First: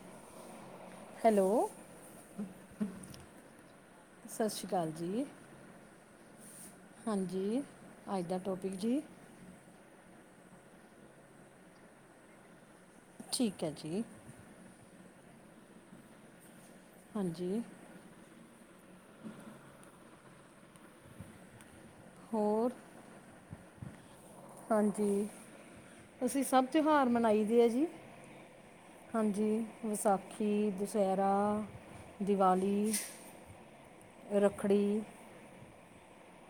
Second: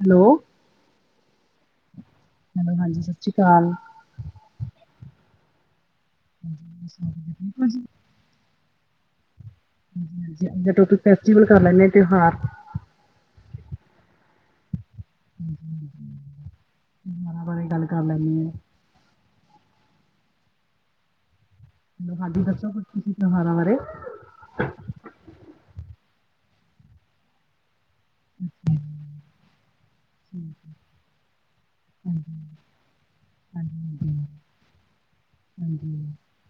Hello hello hello ਹਾਂਜੀ, ਸਸ੍ਰੀ ਕਾਲ। ਸਸ੍ਰੀ ਕਾਲ ਜੀ। [inaudible] ਹਾਂਜੀ, ਆੱਜ ਦਾ ਟੋਪਿਕ ਜੇ ਹੂੰ, ਹੂੰ ਫੈਸਟੀਵਲ ਕਾਰ ਲੈਂਦੇ ਤੇਹਾਰ। ਠੀਕ ਐ ਜੀ। ਹੂੰ, ਹੂੰ, ਹੂੰ। ਹਾਂਜੀ। [unintelligible] ਹਾਂਜੀ, ਦੱਸੋ ਹੋਰ ਫੇਰ ਤੂਸੀ ਤੇਓਹਾਰਾਂ ਬਾਰੇ? ਹਾਂਜੀ, ਤੂਸੀਂ ਸਬ ਤਿਉਹਾਰ ਮਨਾਈ ਦੇ ਆ ਜੀ। ਹਾਂਜੀ, ਹਾਂਜੀ, ਵਸਾਖੀ, ਦੁਸੈਰਾ ਹਾਂਜੀ, ਦਿਵਾਲੀ, ਹਾਂਜੀ, ਰੱਖੜੀ ਹਾਂਜੀ,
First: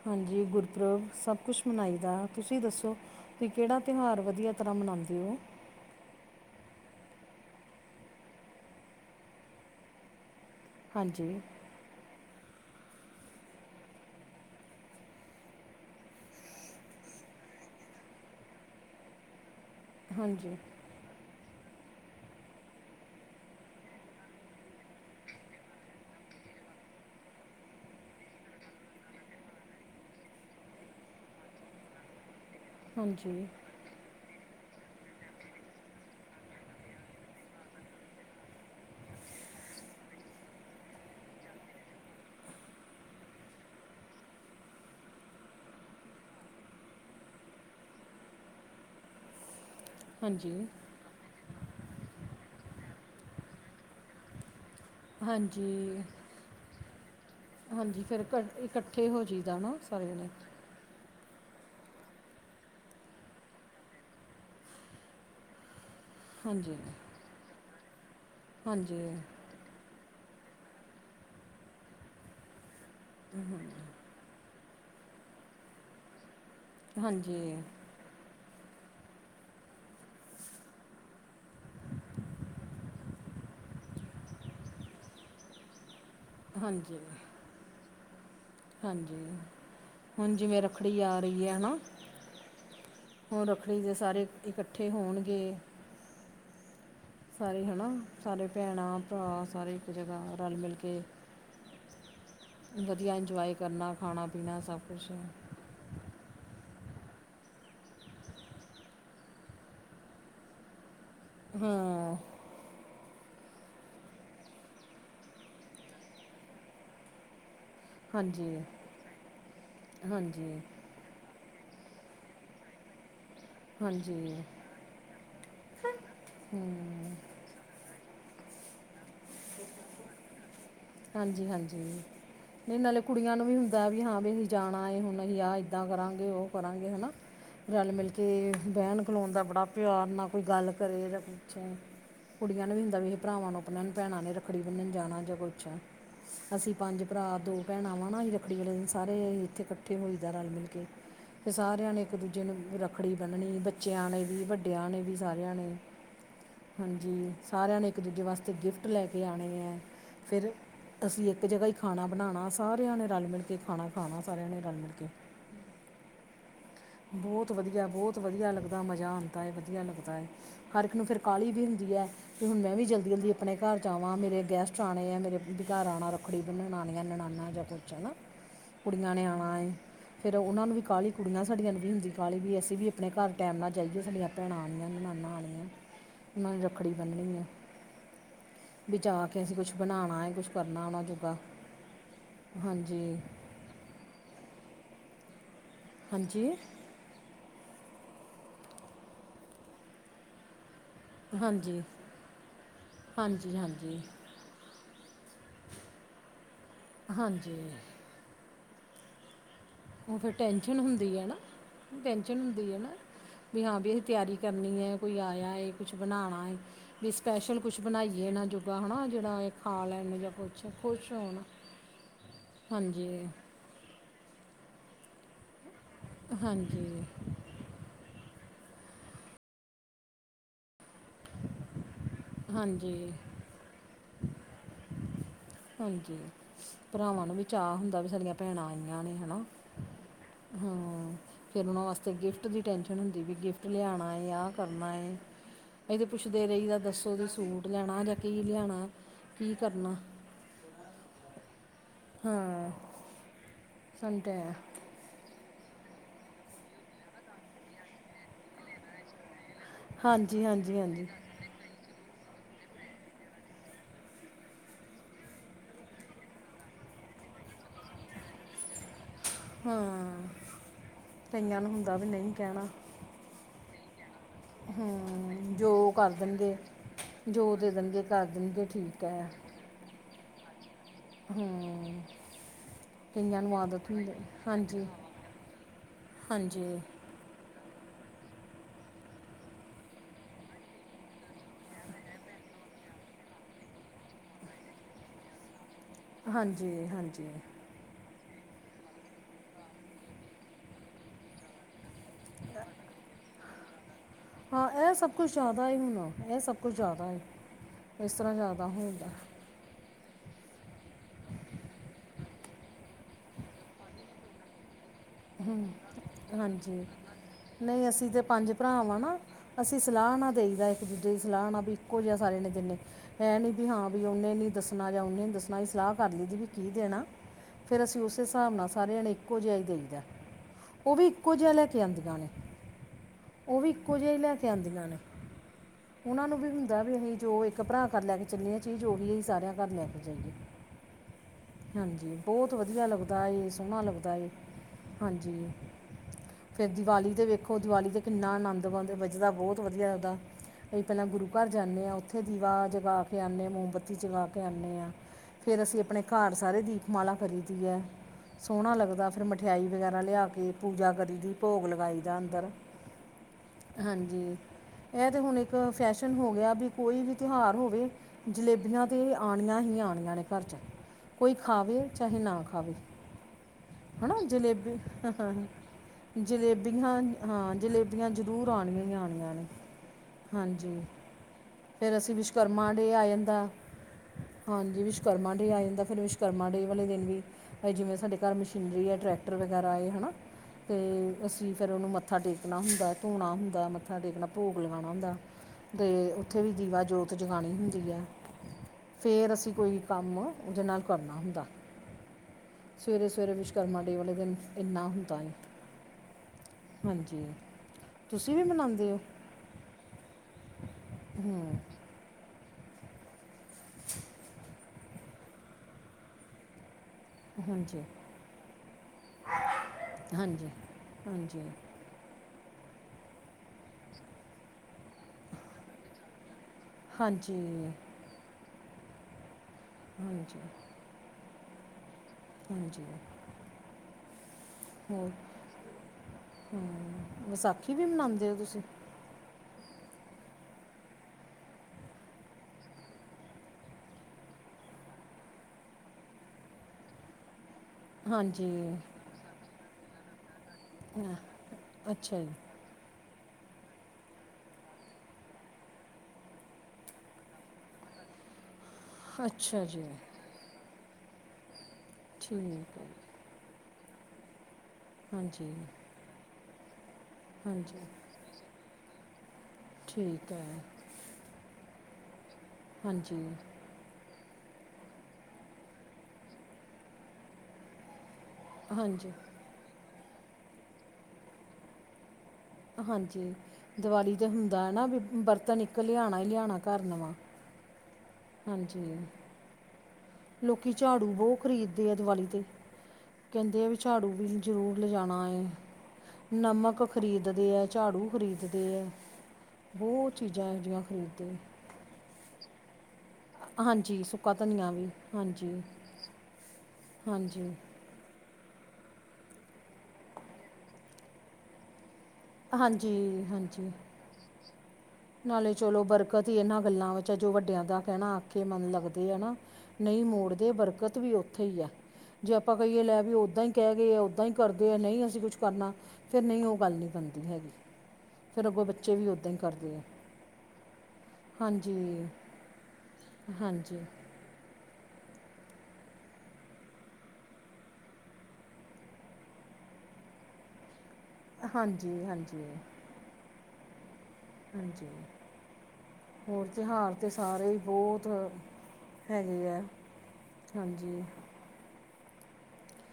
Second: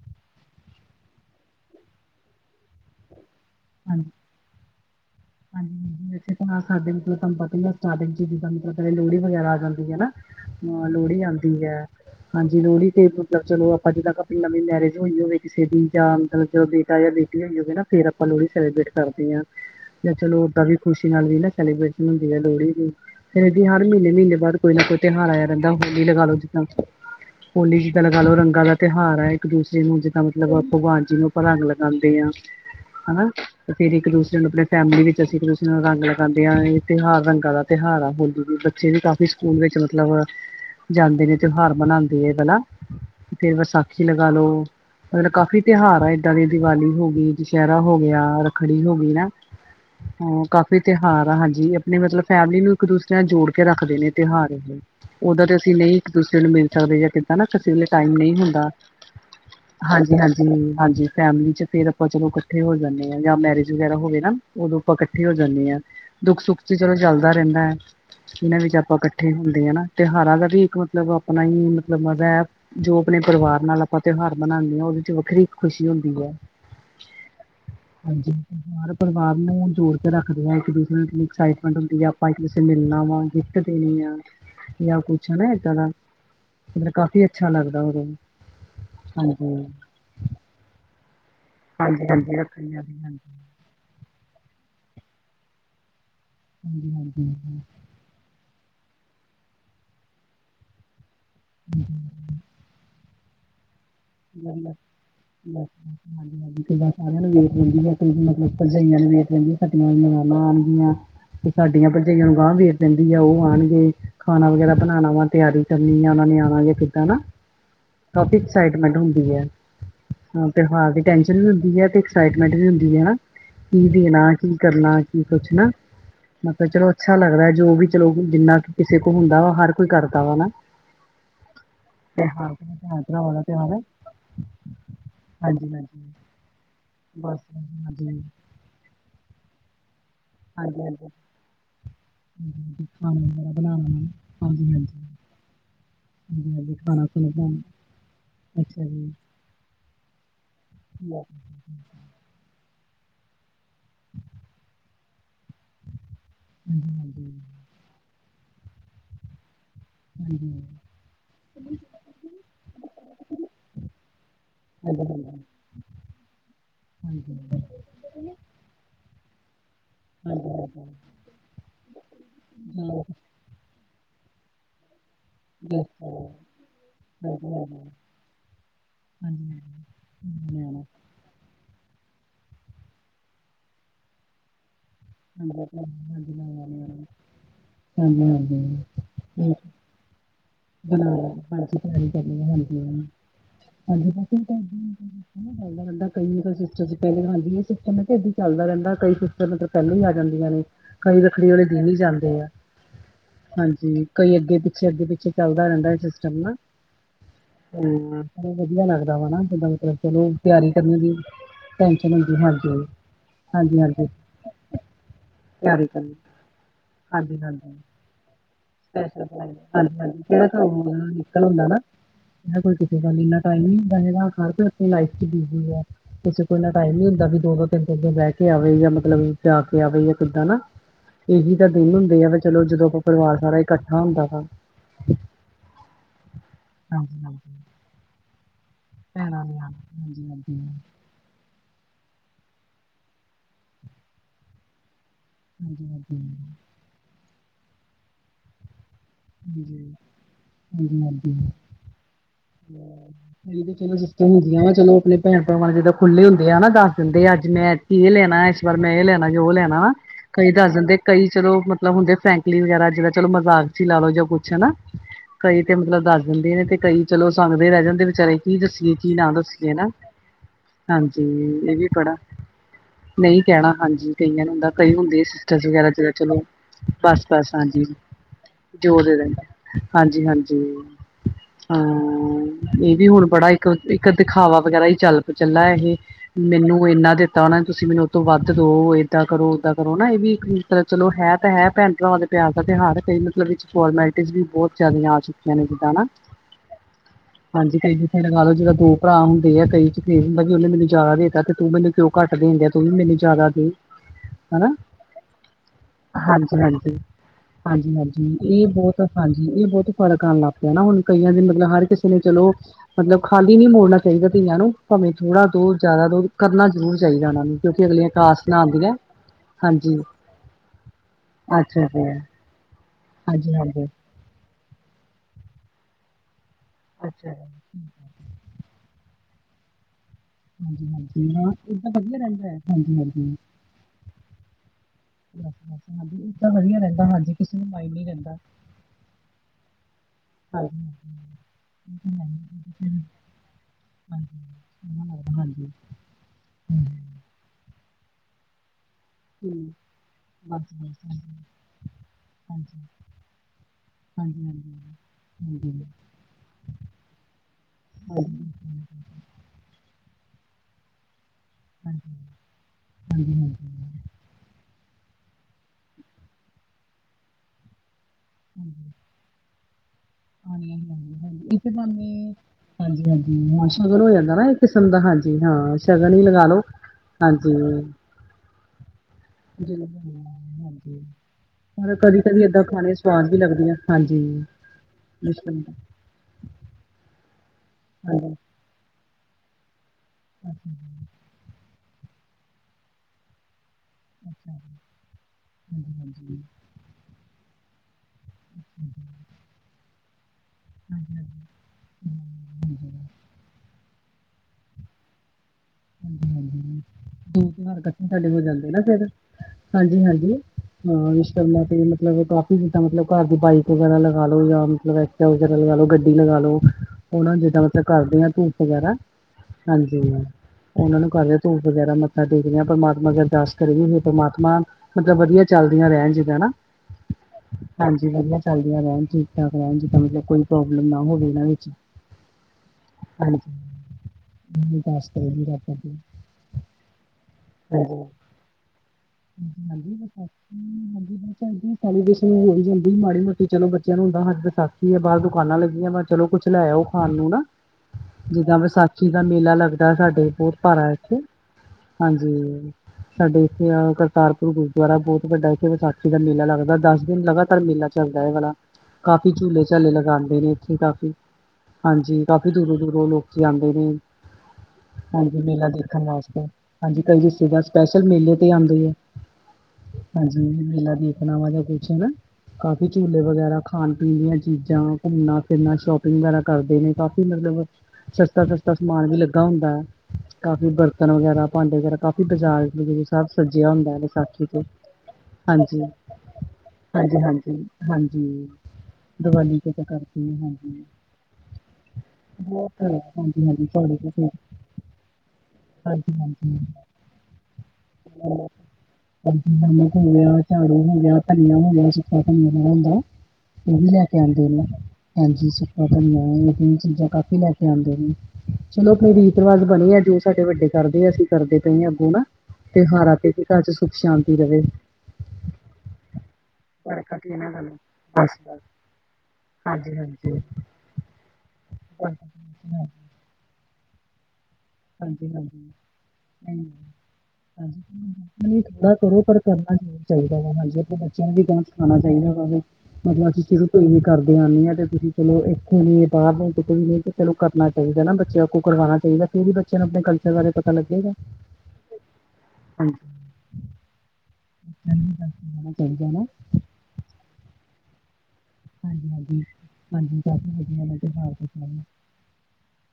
ਹਾਂਜੀ, ਗੁਰ ਪੂਰਬ ਸਬ ਕੁਛ ਮਨਾਈ ਦਾ ਤੁਸੀਂ ਦੱਸੋ? ਕੀ ਕੇੜਾ ਹਾਂਜੀ। ਤੇਹਾਰ ਵਦੀਆ ਤਰ੍ਹਾਂ ਮਨਾਂਦੇ ਆ। ਹਾਂਜੀ, ਏਥੇ ਤਾਂ ਨਾ ਸਾਡੇ ਥੋਨੂੰ ਪਤਾ ਈ ਆ ਸਟਾਟੀਂਗ ਚ ਜਿਦਾਂ ਮਤਲਬ ਲੋੜੀ ਵਗੈਰਾ ਆ ਜਾਂਦੀ ਆ ਹਨਾ। ਹਾਂ, ਲੋੜੀ ਹਾਂਜੀ ਆਂਦੀ ਐ। ਹਾਂਜੀ, ਲੋੜੀ ਤੇ ਮਤਲਬ ਚਲੋ ਆਪਾਂ ਜਿੱਦਾ ਕਪਲ ਨਵੀਂ ਮੈਰਜ ਹੋਈ ਹੋਵੇ ਕਿਸੇ ਦੀ ਜਾਂ ਮਤਲਬ ਜਦੋਂ ਵੀ ਚਾਏ ਬੇਟੀ ਹੋਈ ਹੋਵੇ ਨਾ ਫੇਰ ਆਪਾਂ ਲੋਹੜੀ ਸੈਲੀਬ੍ਰੇਟ ਕਰਦੇ ਆਂ। ਜਾਂ ਚਲੋ ਹਾਂਜੀ ਓਦਾਂ ਵੀ ਖੁਸ਼ੀ ਨਾਲ ਵੀ ਨਾ, ਸੈਲੀਬ੍ਰੇਸ਼ਨ ਹੁੰਦੀ ਐ ਲੋਹੜੀ ਦੀ, ਫੇਰ ਏਦੀ ਹਰ ਮ੍ਹੀਨੇ, ਮ੍ਹੀਨੇ ਬਾਦ ਕੋਈ ਨਾ ਕੋਈ ਤੇਹਾਰ ਆਏਆ ਰੈਂਦਾ ਹੋਲੀ ਲਗਾ ਲੋ ਜਿੱਦਾਂ ਹੋਲੀ ਜਿੱਦਾਂ ਲਗਾ ਲੋ ਰੰਗਾਂ ਦਾ ਤੇਹਾਰ ਐ, ਇੱਕ ਦੂਸਰੇ ਨੂੰ ਜਿੱਦਾਂ ਮਤਲਬ ਭਗਵਾਨ ਜੀ ਨੂੰ ਆਪਾਂ ਰੰਗ ਲਗਾਂਦੇ ਆਂ ਹਨਾ, ਹਾਂਜੀ ਤੇ ਫੇਰ ਇੱਕ ਦੂਸਰੇ ਨੂੰ ਆਪਨੇ ਫੈਮਲੀ ਵਿੱਚ ਅਸੀਂ ਇੱਕ ਦੂਸਰੇ ਨੂੰ ਰੰਗ ਲਗਾਂਦੇ ਆਏ ਤੇਹਾਰ ਆ ਹੋਲੀ ਬੱਚੇ ਵੀ ਕਾਫੀ ਸਕੂਲ ਵਿੱਚ ਮਤਲਬ, ਜਾਂਦੇ ਨੇ ਤੇਹਾਰ ਮਨਾਂਦੇ ਏ ਵਾਲਾ। ਫੇਰ ਵਸਾਖੀ ਲਗਾਲੋ ਮਤਲਬ ਕਾਫੀ ਤੇਹਾਰ ਆ ਏਦਾਂ ਦੇ ਦੀਵਾਲੀ ਹੋ ਗੀ, ਦੂਸੇ਼ਰਾ ਹੋ ਗੇਆ, ਰੱਖੜੀ ਹੋ ਗੀ ਹਨਾ। ਹਾਂ ਹਾਂਜੀ ਕਾਫੀ ਤੇਹਾਰ ਆ ਹਾਂਜੀ, ਆਪਨੀ ਮਤਲਬ ਫੈਮਲੀ ਨੂੰ ਇੱਕ ਦੂਸਰੇ ਨਾਲ ਜੋੜ ਕੇ ਰੱਖਦੇ ਨੇ ਤੇਹਾਰ। ਓਦਾਂ ਤੇ ਅਸੀਂ ਨਈ ਹਾਂਜੀ ਇੱਕ, ਦੂਸਰੇ ਨੂੰ ਮਿਲ ਸਾਕਦੇ ਯਾ ਹਨਾ ਕਿਸੇ ਵੇਲੇ ਹਾਂਜੀ ਟਾਈਮ ਫਿਰ ਇਕ ਨਈ ਹੁੰਦਾ ਇਕੱਠੇ ਹੋ ਜਾਈਦਾ ਨਾ ਸਾਰੇ ਹਾਂਜੀ ਜਣੇ ਹਾਂਜੀ-ਹਾਂਜੀ ਫੈਮਲੀ ਚ ਫੇਰ ਆਪਾਂ ਚਲੋ ਕੱਠੇ ਹੋ ਜਾਂਨੇ ਆਂ ਯਾ ਮੈਰੇਜ ਵਗੈਰਾ ਹੋਵੇ ਨਾ, ਓਦੋਂ ਆਪਾਂ ਕੱਠੇ ਹੋ ਜਾਂਨੇ ਆ। ਦੁੱਖ-ਸੁੱਖ ਚ ਹਾਂਜੀ ਚਲੋ ਚੱਲਦਾ ਰੈਂਦਾ ਏ, ਏਨਾਂ ਵਿੱਚ ਆਪਾਂ ਹਾਂਜੀ ਕੱਠੇ ਹੁੰਦੇ ਆ ਤੇਹਾਰਾਂ ਦਾ ਵੀ ਇੱਕ ਮਤਲਬ ਅਪਨਾ ਹੀ, ਮਤਲਬ ਮਜ਼ਾ ਐ ਜੋ ਆਪਨੇ ਪਰਵਾਰ ਨਾਲ਼ ਆਪਾਂ ਤੇਹਾਰ ਮਨਾਂਨੇ ਆ ਓਦੇ ਵਿੱਚ ਵੱਖਰੀ ਇੱਕ ਖੁਸ਼ੀ ਹੁੰਦੀ ਐ। ਹਾਂਜੀ। ਹਾਂਜੀ, [unintelligible] ਪਰਵਾਰ ਨੂੰ ਜੋੜ ਕੇ ਰੱਖਦੇ ਆ ਇੱਕ ਦੂਸਰੇ ਨੂੰ ਏਨੀ ਐਕਸਾਈਟਮੈਂਟ ਹੁੰਦੀ ਆ, ਆਪਾਂ ਇੱਕ ਦੂਸਰੇ ਮਿਲਨਾ ਵਾ ਗਿਫਟ ਦੇਣੇ ਆ। ਯਾ ਕੁੱਛ ਹਣਾ ਏਦਾਂ ਦਾ, ਮਲਬ ਹਾਂਜੀ ਕਾਫੀ ਅੱਛਾ ਲੱਗਦਾ ਓਦੋ। ਹਾਂਜੀ ਹੁਣ ਜੀ ਮੇਰਾ ਰੱਖੜੀ ਆ ਰਹੀ ਹੈ ਹੈਾ ਹਾਂਜੀ-ਹਾਂਜੀ ਰੱਖੜੀ ਆਲੀ ਹਾਂਜੀ ਹੁਣ ਰੱਖੜੀ ਦੇ ਸਾਰੇ ਇਕੱਠੇ ਹੋਣਗੇ ਹਾਂਜੀ ਹਾਂਜੀ ਸਾਰੇ ਹੈ ਨਾ ਸਾਰੇ ਭੈਣਾਂ ਭਰਾ ਸਾਰੇ ਇੱਕ ਜਗ੍ਹਾ ਰਲ ਮਿਲ ਕੇ ਹਮ ਵਧੀਆ ਇੰਜੋਏ ਕਰਨਾ ਖਾਣਾ ਪੀਣਾ ਸਭ ਕੁਛ ਬ ਸਾਰਿਆਂ ਨੂੰ ਵੇਟ ਰਹਿੰਦੀ ਹੈ ਮਤਲਬ ਭਰਜਾਈਆਂ ਨੂੰ ਵੇਟ ਰਹਿੰਦੀ ਸੱਟੀਆਂ ਵਾਲੀਆਂ ਦਕਾਨਾਂ ਆਉਣਗੀਆਂ ਤੇ ਸਾਡੀਆਂ ਹਾਂ ਭਰਜਾਈਆਂ ਨੂੰ ਕਹਾਂ ਵੀਰ ਰਹਿੰਦੀ ਆ ਉਹ ਆਉਣਗੇ ਖਾਣਾ ਵਗੈਰਾ ਬਣਾਉਣਾ ਵਾ ਤਿਆਰੀ ਕਰਨੀ ਆ ਉਹਨਾਂ ਨੇ ਆਉਣਾਗੇ ਫਿੱਦਾਂ ਹਨਾ ਹਾਂਜੀ ਐਕਸਾਈਟਮੈਂਟ ਵੀ ਹੁੰਦੀ ਹੈ ਹੈ। ਹਾਂਜੀ ਤਿਉਹਾਰ ਦੀ ਟੈਂਸ਼ਨ ਵੀ ਹੁੰਦੀ ਹ ਤੇ ਐਕਸਾਈਟਮੈਂਟ ਵੀ ਹੁੰਦੀ ਕੀ ਦੇਣਾ ਹਾਂਜੀ ਕੀ ਕਰਨਾ ਕੀ ਕੁੱਛ ਨਾ ਮੈਂਲਤਲ ਚਲੋ ਹੂੰ ਅੱਛਾ ਲੱਗਦਾ ਜੋ ਵੀ ਚਲੋ ਜਿੰਨਾ ਕਿਸੇ ਕੋਲ ਹੁੰਦਾ ਵਾ ਹਰ ਕੋਈ ਕਰਦਾ ਵਾ ਨਾ ਹਾਂਜੀ ਹਾਂਜੀ ਤਿਉਹਾਰ ਨਹੀਂ ਨਾਲੇ ਭੈਣ ਭਰਾਵਾਂ ਕੁੜੀਆਂ ਦਾ ਨੂੰ ਵੀ ਤਿਉਹਾਰ ਹੈ ਹੁੰ ਵੀ ਹਾਂ ਵੀ ਅਸੀਂ ਜਾਣਾ ਹੈਏ ਹੁਣ ਅਸੀਂ ਆਹ ਹਾਂਜੀ ਇੱਦਾਂ ਹਾਂਜੀ ਕਰਾਂਗੇ ਉਹ ਕਰਾਂਗੇ ਹਨਾ ਬਸ ਹਾਂਜੀ ਰਲ ਹਾਂਜੀ ਮਿਲ ਕੇ ਤੇ ਬਹਿਣ ਖਲੋਣ ਦਾ ਬੜਾ ਪਿਆਰ ਨਾ ਕੋਈ ਗੱਲ ਹਾਂਜੀ ਕਰੇ ਜਾਂ ਹਾਂਜੀ, ਕੁੱਛੇ ਕੁੜੀਆਂ ਨੂੰ ਵੀ ਹੁੰਦਾ ਵੀ ਖਾਣਾ ਭਰਾਵਾਂ ਵਗੈਰਾ ਨੂੰ ਆਪਣਣ ਬਣਾਉਣਾ ਹੈ। ਭੈਣਾਂ ਨੇ ਰੱਖੜੀ ਹਾਂਜੀ ਬੰਨਣ ਹਾਂਜੀ ਜਾਣਾ ਜਾਂ ਕੁਛ ਹਾਂਜੀ ਅਸੀਂ ਹਾਂਜੀ ਪੰਜ ਖਾਣਾ ਖੁਣਾ ਭਰਾ ਦੋ ਬਣਾਉਣਾ ਭੈਣਾਂ ਵਾਂ ਨਾ ਜੀ ਰੱਖੜੀ ਵਾਲੇ ਅੱਛਾ ਦਿਨ ਸਾਰੇ ਅ ਇੱਥੇ ਇਕੱਠੇ ਹੋਈਦਾ ਰਲ ਮਿਲ ਕੇ ਹ ਅਤੇ ਸਾਰਿਆਂ ਨੇ ਇੱਕ ਦੂਜੇ ਨੂੰ ਰੱਖੜੀ ਬੰਨਣੀ ਬੱਚਿਆਂ ਨੇ ਵੀ ਵੱਡਿਆਂ ਨੇ ਵੀ ਸਾਰਿਆਂ ਨੇ ਹਾਂਜੀ ਸਾਰਿਆਂ ਨੇ ਇੱਕ ਦੂਜੇ ਵਾਸਤੇ ਗਿਫਟ ਲੈ ਕੇ ਆਉਣੇ ਹੈ ਫਿਰ ਹਾਂਜੀ ਅਸੀਂ ਇੱਕ ਜਗ੍ਹਾ ਹੀ ਖਾਣਾ ਬਣਾਣਾ ਸਾਰਿਆਂ ਨੇ ਰਲ ਮਿਲ ਕੇ ਖਾਣਾ ਖਾਣਾ ਸਾਰਿਆਂ ਨੇ ਰਲ ਮਿਲ ਕੇ ਹਾਂਜੀ ਹਾਂਜੀ ਬਹੁਤ ਵਧੀਆ ਬਹੁਤ ਵਧੀਆ ਲੱਗਦਾ ਮਜ਼ਾ ਆਉਂਦਾ ਹੈਏ ਵਧੀਆ ਲੱਗਦਾ ਹਾਂਜੀ ਹਰ ਹਾਂਜੀ ਇੱਕ ਨੂੰ ਫੇਿਰ ਕਾਹਲੀ ਵੀ ਹੁੰਦੀ ਹੈ ਤੇ ਹੁਣ ਮੈਂ ਵੀ ਜਾਂ ਜਲਦੀ ਜਲਦੀ ਆਪਣੇ ਘਰ ਜਾਵਾਂ ਮੇਰੇ ਗੈਸਟ ਆਣੇ ਆ ਮੇਰੇ ਦੇ ਘਰ ਗੈਸਟ ਆ ਆਉਣਾ ਰੱਖੜੀ ਗਏ। ਵੀ ਨਨਾਨੀਆਂ ਨਨਾਨਾ ਹਾਂਜੀ ਜਾਂ ਹਾਂਜੀ ਕੁਛ ਹੈ ਨਾ ਕੁੜੀਆਂ ਨੇ ਆਉਣਾ ਹਾਂਜੀ ਏ ਫੇਿਰ ਹਾਂਜੀ ਉਹਨਾਂ ਨੂੰ ਵੀ ਨਿਆਣਾ ਕਾਹਲੀ ਕੁੜੀਆਂ ਸਾਡੀਆਂ ਨੂੰ ਵੀ ਹੁੰਦੀ ਕਾਹਲੀ ਵੀ ਅਸੀਂ ਵੀ ਆਪਣੇਰ ਟਾਈਮ ਨਾਲ ਜਾਈਏ ਸਾਡੀਆਂ ਭੈਣਾਂ ਆਉਂੀਆਂ ਹਾਂਜੀ ਨ ਆਪਣੇ- ਹਾਂਜੀ ਉਹ ਨੂੰ ਨਿਆਣਾ ਰੱਖੜੀ ਨਿਆਣਾ ਬੰਨਣੀ ਆ ਹਾਂਜੀ ਬਚ ਕੇ ਅਸੀਂ ਕੁਝ ਬਣਾਉਣਾ ਹੈਏ ਕੁਛ ਬਣਾਣੀ ਹਜੀ ਹਾਂਜੀ ਹਾਂਜੀ ਬਾਕੀ ਕਈ ਹਾਂਜੀ ਇਹ ਸਿਸਟ ਹੈ ਤੇ ਇੱਦਾਂ ਚੱਲਦਾ ਰਹਿੰਦਾ ਕਈ ਸਿਸਟਮ ਮਤਲਬ ਪਹਿਲਾਂ ਹੀ ਆ ਜਾਂਦੀਆਂ ਨੇ ਕਈ ਰੱਖੜੀ ਵਾਲੇ ਹਾਂਜੀ ਦਿਨ ਹੀ ਜਾਂਦੇ ਆ ਹਾਂਜੀ ਕਈ ਅੱਗੇ ਪਿੱਛੇ ਅੱਗੇ ਪਿੱਛੇ ਚੱਲਦਾ ਰਹਿੰਦਾ ਸਿਸਟਮ ਨਾ ਹਾਂਜੀ ਵਧੀਆ ਲੱਗਦਾ ਵਾ ਨਾ ਮਤਲਬ ਉਹ ਚਲੋ ਫਿਰ ਤਿਆਰੀ ਟੈਨਸ਼ਨ ਕਰਨੀ ਦੀ ਹੁੰਦੀ ਹੈ ਨਾ ਟੈਨਸ਼ਨ ਹੁੰ ਹੁੰਦੀ ਹੈ ਹਾਂਜੀਾਂ ਨਾ ਵੀ ਹਾਂ ਵੀ ਅਸੀਂ ਤਿਆਰੀ ਕਰਨੀ ਹੈ ਕੋਈ ਆਇਆ ਹੈ ਤਿਆਰੀ ਕੁਛ ਕਰਨੀ ਬਣਾਉਣਾ ਹੈ ਵੀ ਸਪੈਸ਼ਲ ਕੁਛ ਬਣਾਈਏ ਨਾ ਜੋ ਹਾਂ ਹਾਂਜੀ ਕਿਹੜਾ ਖੁਸ਼ ਹੋਣ ਨਿਕਲ ਹੁੰਦਾ ਮੈਂ ਕੋਈ ਕਿਸੇ ਹਾਂਜੀ ਗੱਲ ਨ ਇੰਨਾ ਟਾਈਮ ਨ ਨਹੀਂ ਬ ਕਰ ਲਾਈਫ ਚ ਬਿਜ਼ੀ ਕੋਨਾ ਟਾਈਮ ਹਾਂਜੀ ਨੀ ਹੁੰਦਾ ਵੀ ਦੋ ਦੋ ਕਿ ਬਹਿ ਕੇ ਆਵੇ ਜਾਂ ਮਤਲਬ ਜਾ ਕੇ ਆਵੇ ਜਾਂ ਕਿੱਦਾਂ ਨਾ ਇਹੀ ਤਾਂ ਦਿਨ ਹੁੰਦੇ ਆ ਚਲੋ ਜਦੋਂ ਆਪਾਂ ਹਾਂਜੀ ਪਰਿਵਾਰ ਸਾਰਾ ਇਕੱਠਾ ਹੁੰ ਹਾਂਜੀ ਹਾਂਜੀ ਭਰਾਵਾਂ ਨੂੰ ਵੀ ਹਾਂਜੀ ਚਾਅ ਹੁੰਦਾ ਵੀ ਸਾਡੀਆਂ ਭੈਣਾਂ ਆਈਆਂ ਨੇ ਹੈਨਾ ਭੈਣਾਂ ਆਉਣਾ ਹਾਂਜੀ ਹਾਂਜੀ ਹਾਂਜੀ ਹਮ ਫਿਰ ਉਹਨਾਂ ਵਾਸਤੇ ਗਿਫਟ ਦੀ ਟੈਂਸ਼ਨ ਹੁੰਦੀ ਵੀ ਗਿਫਟ ਲਿਆਉਣਾ ਹੈ ਜਾਂ ਕਰਨਾ ਹੈ ਇਹ ਵੀ ਹਾਂਜੀ ਪੁੱਛਦੇ ਰਹੀਦਾ ਦੱਸੋ ਤੇ ਸੂਟ ਲੈਣਾ ਜਾਂ ਕੀ ਲਿਆਣਾ। ਕੀ ਜ ਕਰਨਾ ਜ ਹਾਂਜੀ [inaudible] ਹਾਂ ਮ ਤਾਂ ਚਲੋ ਸਿਸਟਮ ਸੰਟੇ ਹੁੰਦੀਆਂ ਵਾ ਚਲੋ ਆਪਣੇ। ਭੈਣ ਭਰਾਵਾਂ ਨਾਲ ਜਦੋਂ ਖੁੱਲੇ ਹੁੰਦੇ ਆ ਨਾ ਦੱਸ ਦਿੰਦੇ ਆ ਅੱਜ ਮੈਂ ਕਿ ਲੈਣਾ। ਵਾਰ ਮੈਂ ਇਹ ਲੈਣਾ ਜੇ ਉਹ ਲੈਣਾ ਹਾਂਜੀ ਕਈ ਦੱਸ ਹਾਂਜੀ ਦਿੰਦੇ ਹਾਂਜੀ ਕਈ। ਚਲੋ ਮਤਲਬ ਹੁੰਦੇ ਫਰੈਂਕਲੀ ਵਗੈਰਾ ਜਿਹੜਾ ਚਲੋ ਮਜ਼ਾਕ ਚ ਲਾ ਲਓ ਜਾਂ ਕੁਛ ਹਨਾ। ਕਈ ਤੇ ਮਤਲਬ ਦੱਸ ਦਿੰਦੇ ਨੇ ਤੇ ਕਈ ਚਲੋ ਸੰਗਦੇ ਰਹਿ ਜਾਂਦੇ ਵਿਚਾਰੇ ਕੀ ਦੱਸੀਏ ਕੀ ਨਾ ਦੱਸ। ਇਸ ਲਈ, ਹਾਂ ਹਾਂਜੀ, ਕਈਆਂ ਨੂੰ ਇਹ ਵੀ ਹੁੰਦਾ ਬੜਾ, ਨਹੀਂ ਕਹਿਣਾ ਨਹੀਂ ਕਹਿਣਾ ਹਾਂਜੀ। ਕਈਆਂ ਨੂੰ ਹੁੰਦਾ ਕਈ ਹੁੰਦੇ ਹੂੰ ਸਿਸਟਰ ਵਗੈਰਾ ਜੋ ਜਰਾ ਕਰ ਚਲੋ ਦਿੰਦੇ ਬਸ- ਬਸ ਜੋ ਦੇ ਹਾਂਜੀ। ਦਿੰਦੇ ਕਰ ਦਿੰਦੇ। ਜੋ ਠੀਕ ਦੇਦੇ, ਹਾਂਜੀ-ਹਾਂਜੀ ਹਮ। ਇਹ ਵੀ ਹੁਣ ਬੜਾ ਇੱਕ ਇੱਕ ਦਿਖਾਵਾ ਹਾਂਜੀ ਵਗੈਰਾ ਹੀ ਚੱਲ ਚੱਲਾ ਐ ਹਾਂਜੀ ਮੈਨੂੰ ਇਹਨਾਂ ਦੇ। ਤਾਂ ਉਹਨਾਂ ਨੇ ਤੁਸੀਂ ਮੈਨੂੰ ਉਹਤ ਤੋਂ ਵੱਧ ਦੋ ਏਦਾਂ ਕਰੋ ਓਦਾਂ ਕਰੋ ਨਾ ਇਹ ਵੀ ਇੱਕ ਮਤਲਬ ਚਲੋ ਹੈ ਤਾਂ ਹੈ ਭੈਣ ਭਰਾਵਾਂ ਦੇ। ਪਿਆਰ ਦਾ ਤਿਉਹਾਰ ਕਈ ਮਤਲਬ ਵਿੱਚ ਫੋਰਮੈਲਿਟੀਜ਼ ਵੀ ਬਹੁਤ ਜ਼ਿਆਦਾ ਆ ਚੁੱਕੀਆਂ ਨੇ ਜਿੱਦਾਂ ਹਨਾ। ਹਾਂਜੀ- ਹਾਂਜੀ। ਹਾਂਜੀ ਕਈ ਸਾਈਡ ਜਿੱਦਾ ਦੋ ਭਰਾ ਹੁੰਦੇ ਆ ਕਈ ਚ ਹੁੰਦਾ ਉਹਨੇ ਮੈਨੂੰ ਜਿਆਦਾ ਦਿੱਤਾ ਤੇ ਤੂੰ ਮੈਨੂੰ। ਉਹ ਘੱਟ ਦੇਣਦੇ ਤੂੰ ਵੀ ਮੈਨੂੰ ਜ਼ਿਆਦਾ ਦੇ। ਹਾਂ ਹਨਾ ਇਹ ਸਭ ਕੁਛ ਜ਼ਿਆਦਾ ਹੈ ਹੁਣ ਇਹ ਸਭ ਹਾਂਜੀ ਕੁਛ ਹਾਂਜੀ ਜ਼ਿਆਦਾ ਹੈ ਇਸ ਤਰ੍ਹਾਂ ਹਾਂਜੀ-ਹਾਂਜੀ, ਜ਼ਿਆਦਾ ਇਹ ਬਹੁਤ ਹੋਣਦਾ। ਇਹ ਬਹੁਤ ਫ਼ਰਕ ਆਉਣ ਲੱਗ ਪਿਆ ਨਾ ਹੁਣ ਕਈਆਂ ਦੇ ਮਤਲਬ ਹਰ ਕਿਸੇ ਨੇ ਚਲੋ। ਮਤਲਬ ਖਾਲੀ ਨੀ ਮੋੜਨਾ ਚਾਹੀਦਾ ਧੀਆਂ ਨੂੰ। ਭਾਂਵੇ ਥੋੜਾ ਦੋ ਜ਼ਿਆਦਾ ਦੋ ਕਰਨਾ ਹਾਂਜੀ ਜ਼ਰੂਰ ਚਾਹੀਦਾ ਇਹਨਾਂ ਨੂੰ ਕਿਉਂਕਿ ਨਹੀਂ ਅਗਲੀਆਂ ਅਸੀਂ ਇਕ ਤੇ ਆਸ ਪੰਜ ਨਾਲ ਭਰਾ ਆਉਂਦੀਆਂ। ਵਾਂ ਨਾ ਅਸੀਂ ਸਲਾਹ ਨਾਲ ਦੇਈਦਾ ਇੱਕ ਦੂਜੇ ਦੀ ਸਲਾਹ ਨਾਲ ਵੀ ਅੱਛਾ ਇੱਕੋ ਜੀ, ਜਿਹਾ ਸਾਰੇ ਨੇ ਜਿੰਨੇ। ਇਹ ਨੀ ਵੀ ਹਾਂਜੀ-ਹਾਂਜੀ, ਹਾਂ ਵੀ ਉਹਨੇ ਨੀ ਦੱਸਣਾ ਜਾਂ ਉਹਨੇ ਨੀ ਦੱਸਣਾ ਵੀ ਸਲਾਹ ਕਰ ਲਈ ਦੀ ਵੀ। ਕੀ ਦੇਣਾ, ਅੱਛਾ ਜੀ। ਫਿਰ ਅਸੀਂ ਉਸੇ ਹਿਸਾਬ ਨਾਲ ਸਾਰਿਆ ਨੇ ਇੱਕੋ ਜਿਹਾ ਹੀ ਦੇਈਦਾ। ਉਹ ਵੀ ਹਾਂਜੀ-ਹਾਂਜੀ, ਇੱਕੋ ਹਾਂ ਜਿਹਾ ਲੈ ਕੇ ਏਦਾਂ ਆਉਂਦੀਆਂ ਵਧੀਆ ਨੇ, ਰਹਿੰਦਾ ਐ, ਹਾਂਜੀ-ਹਾਂਜੀ, ਉਹ ਵੀ ਇੱਕੋ ਜਿਹਾ ਲੈ ਕੇ ਆਉਂਦੀਆਂ ਨੇ। ਬਸ-ਬਸ ਹਾਂਜੀ ਉਹਨਾ ਨੂੰ ਵੀ ਏਦਾਂ ਵਧੀਆ ਹੁੰਦਾ ਵੀ ਰਹਿੰਦਾ ਅਸੀਂ ਹਾਂਜੀ ਜੋ ਕਿਸੇ ਇੱਕ ਨੂੰ ਭਰਾ ਮਾਇੰਡ ਘਰ ਨੀ ਲੈ ਕੇ ਰਹਿੰਦਾ, ਚੱਲਿਆ ਹੈ। ਚੀਜ਼ ਹੋ ਰਹੀ ਹੈ ਹੀ ਸਾਰਿਆਂ ਘਰ ਲੈ ਕੇ ਜਾਈਏ ਹਾਂਜੀ-ਹਾਂਜੀ। ਹਾਂਜੀ ਬਹੁਤ ਵਧੀਆ ਲੱਗਦਾ ਏ, ਸੋਹਣਾ ਲੱਗਦਾ ਏ। ਹਾਂਜੀ ਸੋਹਣਾ ਲੱਗਦਾ ਹਾਂਜੀ ਫੇਰ ਦੀਵਾਲੀ ਹੂੰ, ਤੇ ਵੇਖੋ ਦੀਵਾਲੀ ਤੇ ਕਿੰਨਾ ਆਨੰਦਵੰਦ। ਉਹਦਾ ਬਹੁਤ ਵਧੀਆ ਉਹਦਾ। ਅਸੀ ਬਸ-ਬਸ ਪਹਿਲਾਂ ਗੁਰੂ ਘਰ ਜਾਂਦੇ ਆ ਉੱਥੇ ਦੀਵਾ ਹਾਂਜੀ-ਹਾਂਜੀ। ਜਗਾ ਕੇ ਆਉਂਦੇ ਹਾਂ ਮੋਮਬੱਤੀ ਜਗਾ ਕੇ ਹਾਂਜੀ ਹਾਂਜੀ ਆਉਂਦੇ ਆ। ਫਿਰ ਅਸੀਂ ਹਾਂਜੀ ਆਪਣੇ ਘਰ ਸਾਰੇ ਦੀਪਮਾਲਾ ਕਰੀ ਦੀ ਐ, ਹਾਂਜੀ ਸੋਹਣਾ ਲੱਗਦਾ ਫਿਰ ਮ‌ ਮਠਿਆਈ ਵਗੈਰਾ ਲਿਆ ਕੇ ਪੂਜਾ ਕਰੀ ਦੀ ਭੋਗ ਲਗਾਈ ਹਾਂਜੀ ਦਾ ਅੰਦਰ। ਹਾਂਜੀ ਹਾਂਜੀ ਹਾਂਜੀ ਇਹ ਤਾਂ ਹੁਣ ਇੱਕ ਫੈਸ਼ਨ ਹੋ ਗਿਆ ਵੀ ਕੋਈ ਵੀ ਤਿਉਹਾਰ ਹੋਵੇ। ਜਲੇਬੀਆਂ ਤੇ ਆਉਣੀਆਂ ਹੀ ਆਉਣੀਆਂ ਨੇ ਘਰ 'ਚ, ਹਾਂਜੀ ਹਾਂਜੀ ਹਾਂਜੀ ਕੋਈ ਖਾਵੇ ਚਾਹੇ ਨਾ ਖਾਵੇ। ਹਮ ਸ਼ਗਨ ਹੋ ਹਨਾ ਜਾਂਦਾ ਨਾ ਇੱਕ ਜਲੇਬੀ ਕਿਸਮ ਦਾ ਹਾਂਜੀ ਹਾਂ ਸ਼ਗਨ ਹੀ ਲਗਾ ਲੋੋ ਜਲੇਬੀਆਂ ਹਾਂਜੀ। ਹਾਂ ਜਲੇਬੀਆਂ ਜ਼ਰੂਰ ਆਉਣੀਆਂ ਹੀ ਆਉਣੀਆਂ ਨੇ, ਜ਼ਰੂਰ, ਹਾਂ, ਹਾਂਜੀ। ਪਰ ਫੇਰ ਅਸੀਂ ਕਦੀ ਕਦੀ ਏਦਾਂ ਵਿਸ਼ਕਰਮਾ ਡੇਅ ਖਾਣੇ ਆ ਸਵਾਦ ਵੀ ਜਾਂਦਾ, ਲੱਗਦੀਆਂ ਹਾਂਜੀ ਹਾਂਜੀ ਵਿਸ਼। ਵਿਸ਼ਕਰਮਾ ਡੇਅ ਆ ਮੁਸ਼ਕਿਲ ਜਾਂਦਾ, ਫਿਰ ਵਿਸ਼ਕਰਮਾ ਡੇਅ ਵਾਲੇ ਦਿਨ ਵੀ ਜਿਵੇਂ ਸਾਡੇ ਹਾਂਜੀ ਘਰ ਵਿਸ਼। ਹੁੰਦੀ ਟੈਕਟਰ ਵਗੈਰਾ ਏ ਹਵਾ। ਫਿਰ ਉਹਨੂੰ ਮੱਥਾ ਟੇਕਣਾ ਹੁੰਦਾ, ਧੋਣਾ ਹੁੰਦਾ ਹੈ ਉਹਨੂੰ ਮੱਥਾ ਟੇਕਣਾ, ਭੋਗ ਲਗਾਉਣਾ ਹੁੰਦਾ ਤੇ ਹਾਂਜੀ ਹਾਂਜੀ ਉੱਥੇ ਵੀ ਦੀਵਾ ਜੋਤ। ਜਗਾਉਣੀ ਹੁੰਦੀ ਹੈ, ਫੇਰ ਅਸੀਂ ਕੋਈ ਕੰਮ। ਉਹਦੇ ਨਾਲ ਕਰਨਾ ਹੁੰਦਾ, ਸਵੇਰੇ-ਸਵੇਰੇ ਵਿਸ਼। ਕਰਮਾ ਡੇ ਵਾਲੇ ਦਿਨ ਇੰਨਾ ਹੁੰਦਾ ਏ। ਹਾਂਜੀ-ਹਾਂਜੀ, ਹਾਂਜੀ, ਦੋ ਤਿਉਹਾਰ ਇਕੱਠੇ ਸਾਡੇ ਤੁਸੀਂ ਹੋ ਵੀ ਜਾਂਦੇ ਨਾ ਮਨਾਂਉਦੇ ਹੋ। ਫੇਰ। ਹਾਂਜੀ-ਹਾਂਜੀ, ਹਾਂ ਹੂੰ ਵਿਸ਼ਕਰਮਾ ਡੇਅ। ਮਤਲਬ ਕਾਫ਼ੀ ਚੀਜਾ ਮਤਲਬ ਘਰ ਦੀ ਬਾਈਕ ਵਗੈਰਾ ਲਗਾ ਲੋ ਜਾਂ ਮਤਲਬ ਐਕਟੀਵਾ ਵਗੈਰਾ ਲਗਾ ਲੋ ਗੱਡੀ ਲਗਾ ਲੋ। ਉਹ ਨਾ ਜਿੱਦਾਂ ਹਾਂਜੀ ਮਤਲਬ ਕਰਦੇ ਹਾਂ ਧੂਫ਼ ਵਗੈਰਾ ਹਾਂਜੀ। ਕਰ ਹਾਂਜੀ ਧੂਪ ਵਗੈਰਾ ਮੱਥਾ ਟੇਕ ਦਿਆਂ ਪ੍ਰਮਾਤਮਾ ਅਗੇ ਅਰਦਾਸ ਕਰਦੀ ਹੇ ਪਰਮਾਤਮਾ। ਮਤਲਬ ਵਧੀਆ ਚੱਲਦੀਆਂ ਰਹਿਣ ਜਿਦਾ ਹਨਾ। ਹਾਂਜੀ ਹਾਂਜੀ ਵਧੀਆ ਚੱਲਦੀਆਂ ਰਹਿਣ, ਠੀਕ- ਠਾਕ ਰਹਿਣ ਜਿੱਦਾਂ, ਮਤਲਬ ਹਾਂਜੀ ਕੋਈ ਪ੍ਰੋਬਲਮ ਨਾ ਹੋਵੇ ਇਹਨਾਂ ਵਿੱਚ। ਹਾਂਜੀ ਹਾਂਜੀ, ਮੈਨੂੰ ਹੋਰ ਦੱਸ ਦਿਓ ਜ਼ਰਾ। ਹੂੰ, ਵਿਸਾਖੀ ਵੀ ਮਨਾਂਦੇ ਹੋ ਤੁਸੀਂ। [inaudible] ਹੂੰ, ਹਾਂਜੀ ਚੱਲ ਵੀ ਸੈਲੀਬ੍ਰੇਸ਼ਨ ਹੋਈ ਜਾਂਦੀ ਮਾੜੀ ਮੋਟੀ, ਚਲੋ ਬੱਚਿਆਂ ਨੂੰ ਹੁੰਦਾ ਹੱਜ ਬਸਾ ਕੀ ਆ ਬਾਹਰ ਦੁਕਾਨਾਂ ਲੱਗੀਆਂ, ਮੈਂ ਕਿਹਾ ਚਲੋ ਕੁਛ ਲੈ ਆਓ ਖਾਣ ਨੂੰ ਨਾ। ਹਾਂਜੀ ਜਿੱਦਾਂ ਵਿਸਾਖੀ ਦਾ ਮੇਲਾ ਲੱਗਦਾ ਸਾਡੇ ਬਹੁਤ ਭਾਰਾ ਅਹ, ਇੱਥੇ, ਅੱਛਾ ਜੀ ਹਾਂਜੀ। ਸਾਡੇ ਇੱਥੇ ਆਹ ਕਰਤਾਰਪੁਰ ਗੁਰਦੁਆਰਾ ਬਹੁਤ ਵੱਡਾ, ਇੱਥੇ ਵਿਸਾਖੀ ਦਾ ਮੇਲਾ ਲੱਗਦਾ ਦਸ ਦਿਨ ਲਗਾਤਾਰ ਮੇਲਾ ਚੱਲਦਾ ਇਹ ਵਾਲਾ। ਕਾਫ਼ੀ ਅੱਛਾ ਝੂਲੇ ਜੀ ਝਾਲੇ ਲਗਾਂਦੇ ਨੇ ਇੱਥੇ, ਕਾਫੀ ਹਾਂਜੀ ਕਾਫੀ ਠੀਕ ਦੂਰੋਂ- ਹੈ ਦੂਰੋਂ ਲੋਕ ਜਾਂਦੇ ਨੇ, ਹਾਂਜੀ ਮੇਲਾ ਦੇਖਣ ਵਾਸਤੇ। ਅੱਜ- ਕੱਲ੍ਹ ਰਿਸ਼ਤੇਦਾਰ ਹਾਂਜੀ ਸਪੈਸ਼ਲ ਮੇਲੇ ਤੇ ਆਂਦੇ ਐ, ਠੀਕ ਹਾਂਜੀ ਹੈ ਮੇਲਾ ਦੀ। ਨਵਾਂ ਜਾ ਕੁਛ ਹਨਾ, ਕਾਫੀ ਹਾਂਜੀ ਝੂਲੇ ਵਗੈਰਾ। ਖਾਣ- ਪੀਣ ਦੀਆਂ ਚੀਜ਼ਾਂ, ਘੁੰਮਣਾ ਫਿਰਨਾ, ਸ਼ੋਪਿੰਗ ਵਗੈਰਾ ਕਰਦੇ ਨੇ ਕਾਫ਼ੀ ਮਤਲਬ। ਸਸਤਾ-ਸਸਤਾ ਸਮਾਨ ਹਾਂਜੀ ਵੀ ਲੱਗਾ ਹੁੰਦਾ ਐ, ਕਾਫੀ ਬਰਤਨ ਵਗੈਰਾ, ਭਾਂਡੇ ਵਗੈਰਾ ਕਾ ਬਾਜ਼ਾਰ ਬਜ਼ੂਰ ਸਭ ਹਾਂਜੀ ਸੱਜਿਆ ਹੁੰਦਾ ਦੀਵਾਲੀ ਵਿਸਾਖੀ ਤੇ, ਹੁੰਦਾ ਹੈ ਨਾ ਵੀ ਬਰਤਨ ਇੱਕ ਹਾਂਜੀ। ਲਿਆਣਾ ਹੀ ਲਿਆਣਾ ਘਰ ਨਵਾਂ ਹਾਂਜੀ-ਹਾਂਜੀ। ਹਾਂਜੀ, ਹਾਂਜੀ ਦੀਵਾਲੀ ਤੇ ਤਾਂ ਕਰਦੇ ਨੇ, ਲੋਕੀ ਹਾਂਜੀ ਝਾੜੂ ਬਹੁਤ ਖਰੀਦਦੇ ਆ ਦੀਵਾਲੀ ਤੇ ਬਹੁਤ ਹਾਂਜੀ ਕਹਿੰਦੇ ਹਾਂਜੀ ਆ ਵੀ ਝਾੜੂ ਵੀ ਜ਼ਰੂਰ ਲਿਜਾਣਾ ਐ। ਹਾਂਜੀ-ਹਾਂਜੀ। ਨਮਕ ਖਰੀਦਦੇ ਐ, ਝਾੜੂ ਖਰੀਦਦੇ ਐ। ਨਮਕ ਹੋ ਗਿਆ, ਝਾੜੂ ਹੋ ਗਿਆ, ਧਨੀਆ ਹੋ ਗਿਆ, ਸੁੱਕਾ ਧਨੀਆ ਜਿਹੜਾ ਹੁੰਦਾ। ਉਹ ਵੀ ਹਾਂਜੀ ਲੈ ਕੇ ਸੁੱਕਾ ਆਂਦੇ ਨੇ, ਧਨੀਆ ਵੀ ਹਾਂਜੀ ਸੁੱਕਾ ਧਨੀਆ, ਇਹ ਚੀਜ਼ਾਂ ਕਾਫ਼ੀ ਲੈ ਹਾਂਜੀ ਕੇ ਆਂਦੇ ਨੇ। ਚਲੋ ਆਪਣੇ ਰੀਤ ਰਿਵਾਜ ਬਣੇ ਐ, ਜੋ ਸਾਡੇ ਵੱਡੇ ਕਰਦੇ ਆ, ਅਸੀਂ ਕਰਦੇ ਪਏ ਆਂ ਅੱਗੋਂ ਨਾ। ਤਿਉਹਾਰਾਂ ਹਾਂਜੀ ਤੇ ਕਿ ਘਰ ਚ ਹਾਂਜੀ ਸੁੱਖ ਸ਼ਾਂਤੀ ਰਵੇ। ਨਾਲੇ ਚਲੋ ਬਰਕਤ ਹੀ ਇਹਨਾਂ ਗੱਲਾਂ ਵਿਚ ਆ, ਬਰਕਤ ਜੋ ਇਹਨਾਂ ਵੱਡਿਆਂ ਦਾ ਕਹਿਣਾ ਬਸ ਆਖੇ ਬਸ ਮਨ ਲੱਗਦੇ ਐ ਹਨਾ। ਹਾਂਜੀ ਨਹੀਂ ਹਾਂਜੀ ਮੋੜਦੇ ਬਰਕਤ ਵੀ ਉੱਥੇ ਈ ਐ, ਬਸ, ਜੇ ਆਪਾਂ ਹਾਂਜੀ ਕਹੀਏ ਲੈ ਵੀ ਓਦਾਂ ਹੀ ਕਹਿ ਗਏ ਆ, ਓਦਾਂ ਈ ਕਰਦੇ ਆ ਨਹੀਂ ਅਸੀਂ ਹਾਂਜੀ ਕੁਛ ਹਾਂਜੀ ਕਰਨਾ, ਫਿਰ ਨਹੀਂ ਉਹ ਗੱਲ ਨਹੀਂ ਬਣਦੀ ਹੈਗੀ, ਫੇਰ ਅੱਗੋਂ ਬੱ ਆਹ ਕਰੋ, ਪਰ ਕਰਨਾ ਕੀ ਐ। ਚਾਹੀਦਾ ਹੈ, ਹਾਂਜੀ ਆਪਾਂ ਬੱਚਿਆਂ ਨੂੰ ਵੀ ਅਗਾਂਹ ਸਿਖਾਣਾ ਹਾਂਜੀ ਚਾਹੀਦਾ, ਮਤਲਬ ਅਸੀਂ ਸ਼ੁਰੂ ਹਾਂਜੀ। ਕਰੀਏ ਕਰਦੇ ਆਂਨੇ ਹਾਂ, ਤੇ ਤੁਸੀਂ ਚਲੋ ਇੱਥੋਂ ਵੀ ਨੇ ਬਾਹਰ ਨੇ ਕਿਤੇ ਵੀ ਨੇ, ਕਿ ਚਲੋ ਕਰਨਾ ਚਾਹੀਦਾ ਨਾ, ਬੱਚਿਆਂ ਕੋ ਕਰਵਾਣਾ ਚਾਹੀਦਾ। ਫੇਰ ਈ ਬੱਚਿਆਂ ਨੂੰ ਆਪਣੇ ਕਲਚਰ ਬਾਰੇ ਪਤਾ ਲੱਗੇਗਾ। ਹਾਂਜੀ-ਹਾਂਜੀ। ਹਾਂਜੀ। ਹਾਂਜੀ, ਬੱਚਿਆਂ ਨੂੰ ਵੀ ਅਗਾਂਹ ਸਿਖਾਉਣਾ ਚਾਹੀਦਾ ਨਾ ਹੋਰ ਤਿਉਹਾਰ ਤੇ ਸਾਰੇ ਹੀ ਬਹੁਤ ਹੈਗੇ ਐ। ਹਾਂਜੀ-ਹਾਂਜੀ-ਹਾਂਜੀ, ਸਾਰੇ ਵਧੀਆ ਨੇ ਹਾਂਜੀ, ਤਿਉਹਾਰ ਤੇ ਸਾਰੇ।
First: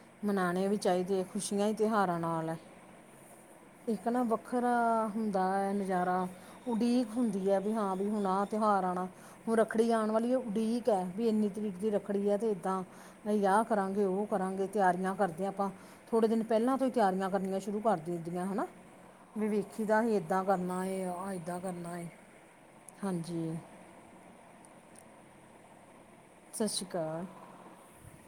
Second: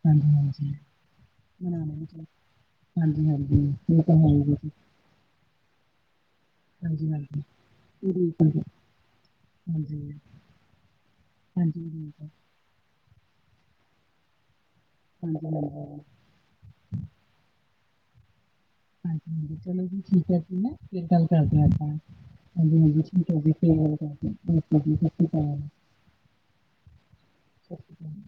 ਹਾਂਜੀ ਮਨਾਣੇ ਹਾਂਜੀ ਵੀ ਚਾਹੀਦੇ ਐ, ਖੁਸ਼ੀਆਂ ਹੀ ਤਿਉਹਾਰਾਂ ਨਾਲ ਐ। ਹਾਂਜੀ-ਹਾਂਜੀ। ਇੱਕ ਨਾ ਵੱਖਰਾ ਹੁੰਦਾ ਐ ਨਜ਼ਾਰਾ। ਉਡੀਕ ਜੀ ਹਾਂਜੀ ਹਾਂਜੀ ਹਾਂਜੀ ਹਾਂਜੀ ਹਾਂਜੀ ਹੁੰਦੀ ਐ ਵੀ ਹਾਂ ਵੀ, ਹੁਣ ਆਹ ਉਡੀਕ, ਤਿਉਹਾਰ ਆਣਾ। ਹੁਣ ਰੱਖੜੀ ਹਾਂਜੀ ਆਣ ਵਾਲੀ ਏ, ਉਡੀਕ ਐ ਵੀ ਇੰਨੀ ਤਰੀਕ ਦੀ ਰੱਖੜੀ ਏ, ਤੇ ਏਦਾਂ। ਨਹੀਂ ਆਹ ਕਰਾਂਗੇ, ਉਹ ਕਰਾਂਗੇ ਤਿਆਰੀਆਂ ਕਰਦੇ ਆਂ ਆਪਾਂ, ਹਾਂਜੀ ਥੋੜ੍ਹੇ ਦਿਨ ਪਹਿਲਾਂ ਤੋਂ ਹੀ ਤਿਆਰੀਆਂ ਕਰਨੀਆਂ ਸ਼ੁਰੂ ਕਰ ਦਿੰਦੀਆਂ ਹਨਾ। ਵੀ ਹਾਂਜੀ-ਹਾਂਜੀ ਵੇਖੀ ਚਲੋ ਦਾ ਜੀ ਸੀ, ਠੀਕ ਹੈ ਏਦਾਂ ਜੀ ਨਾ ਕਰਨਾ ਫਿਰ ਗੱਲ ਆ, ਕਰਦੇ ਏਦਾਂ ਹਾਂ ਆਪਾਂ ਕਰਨਾ ਏ। ਹਾਂਜੀ [inaudible] ਸਸ ਰੀ ਅਕਾਲ। ਸਸ ਰੀ ਕਾਲ।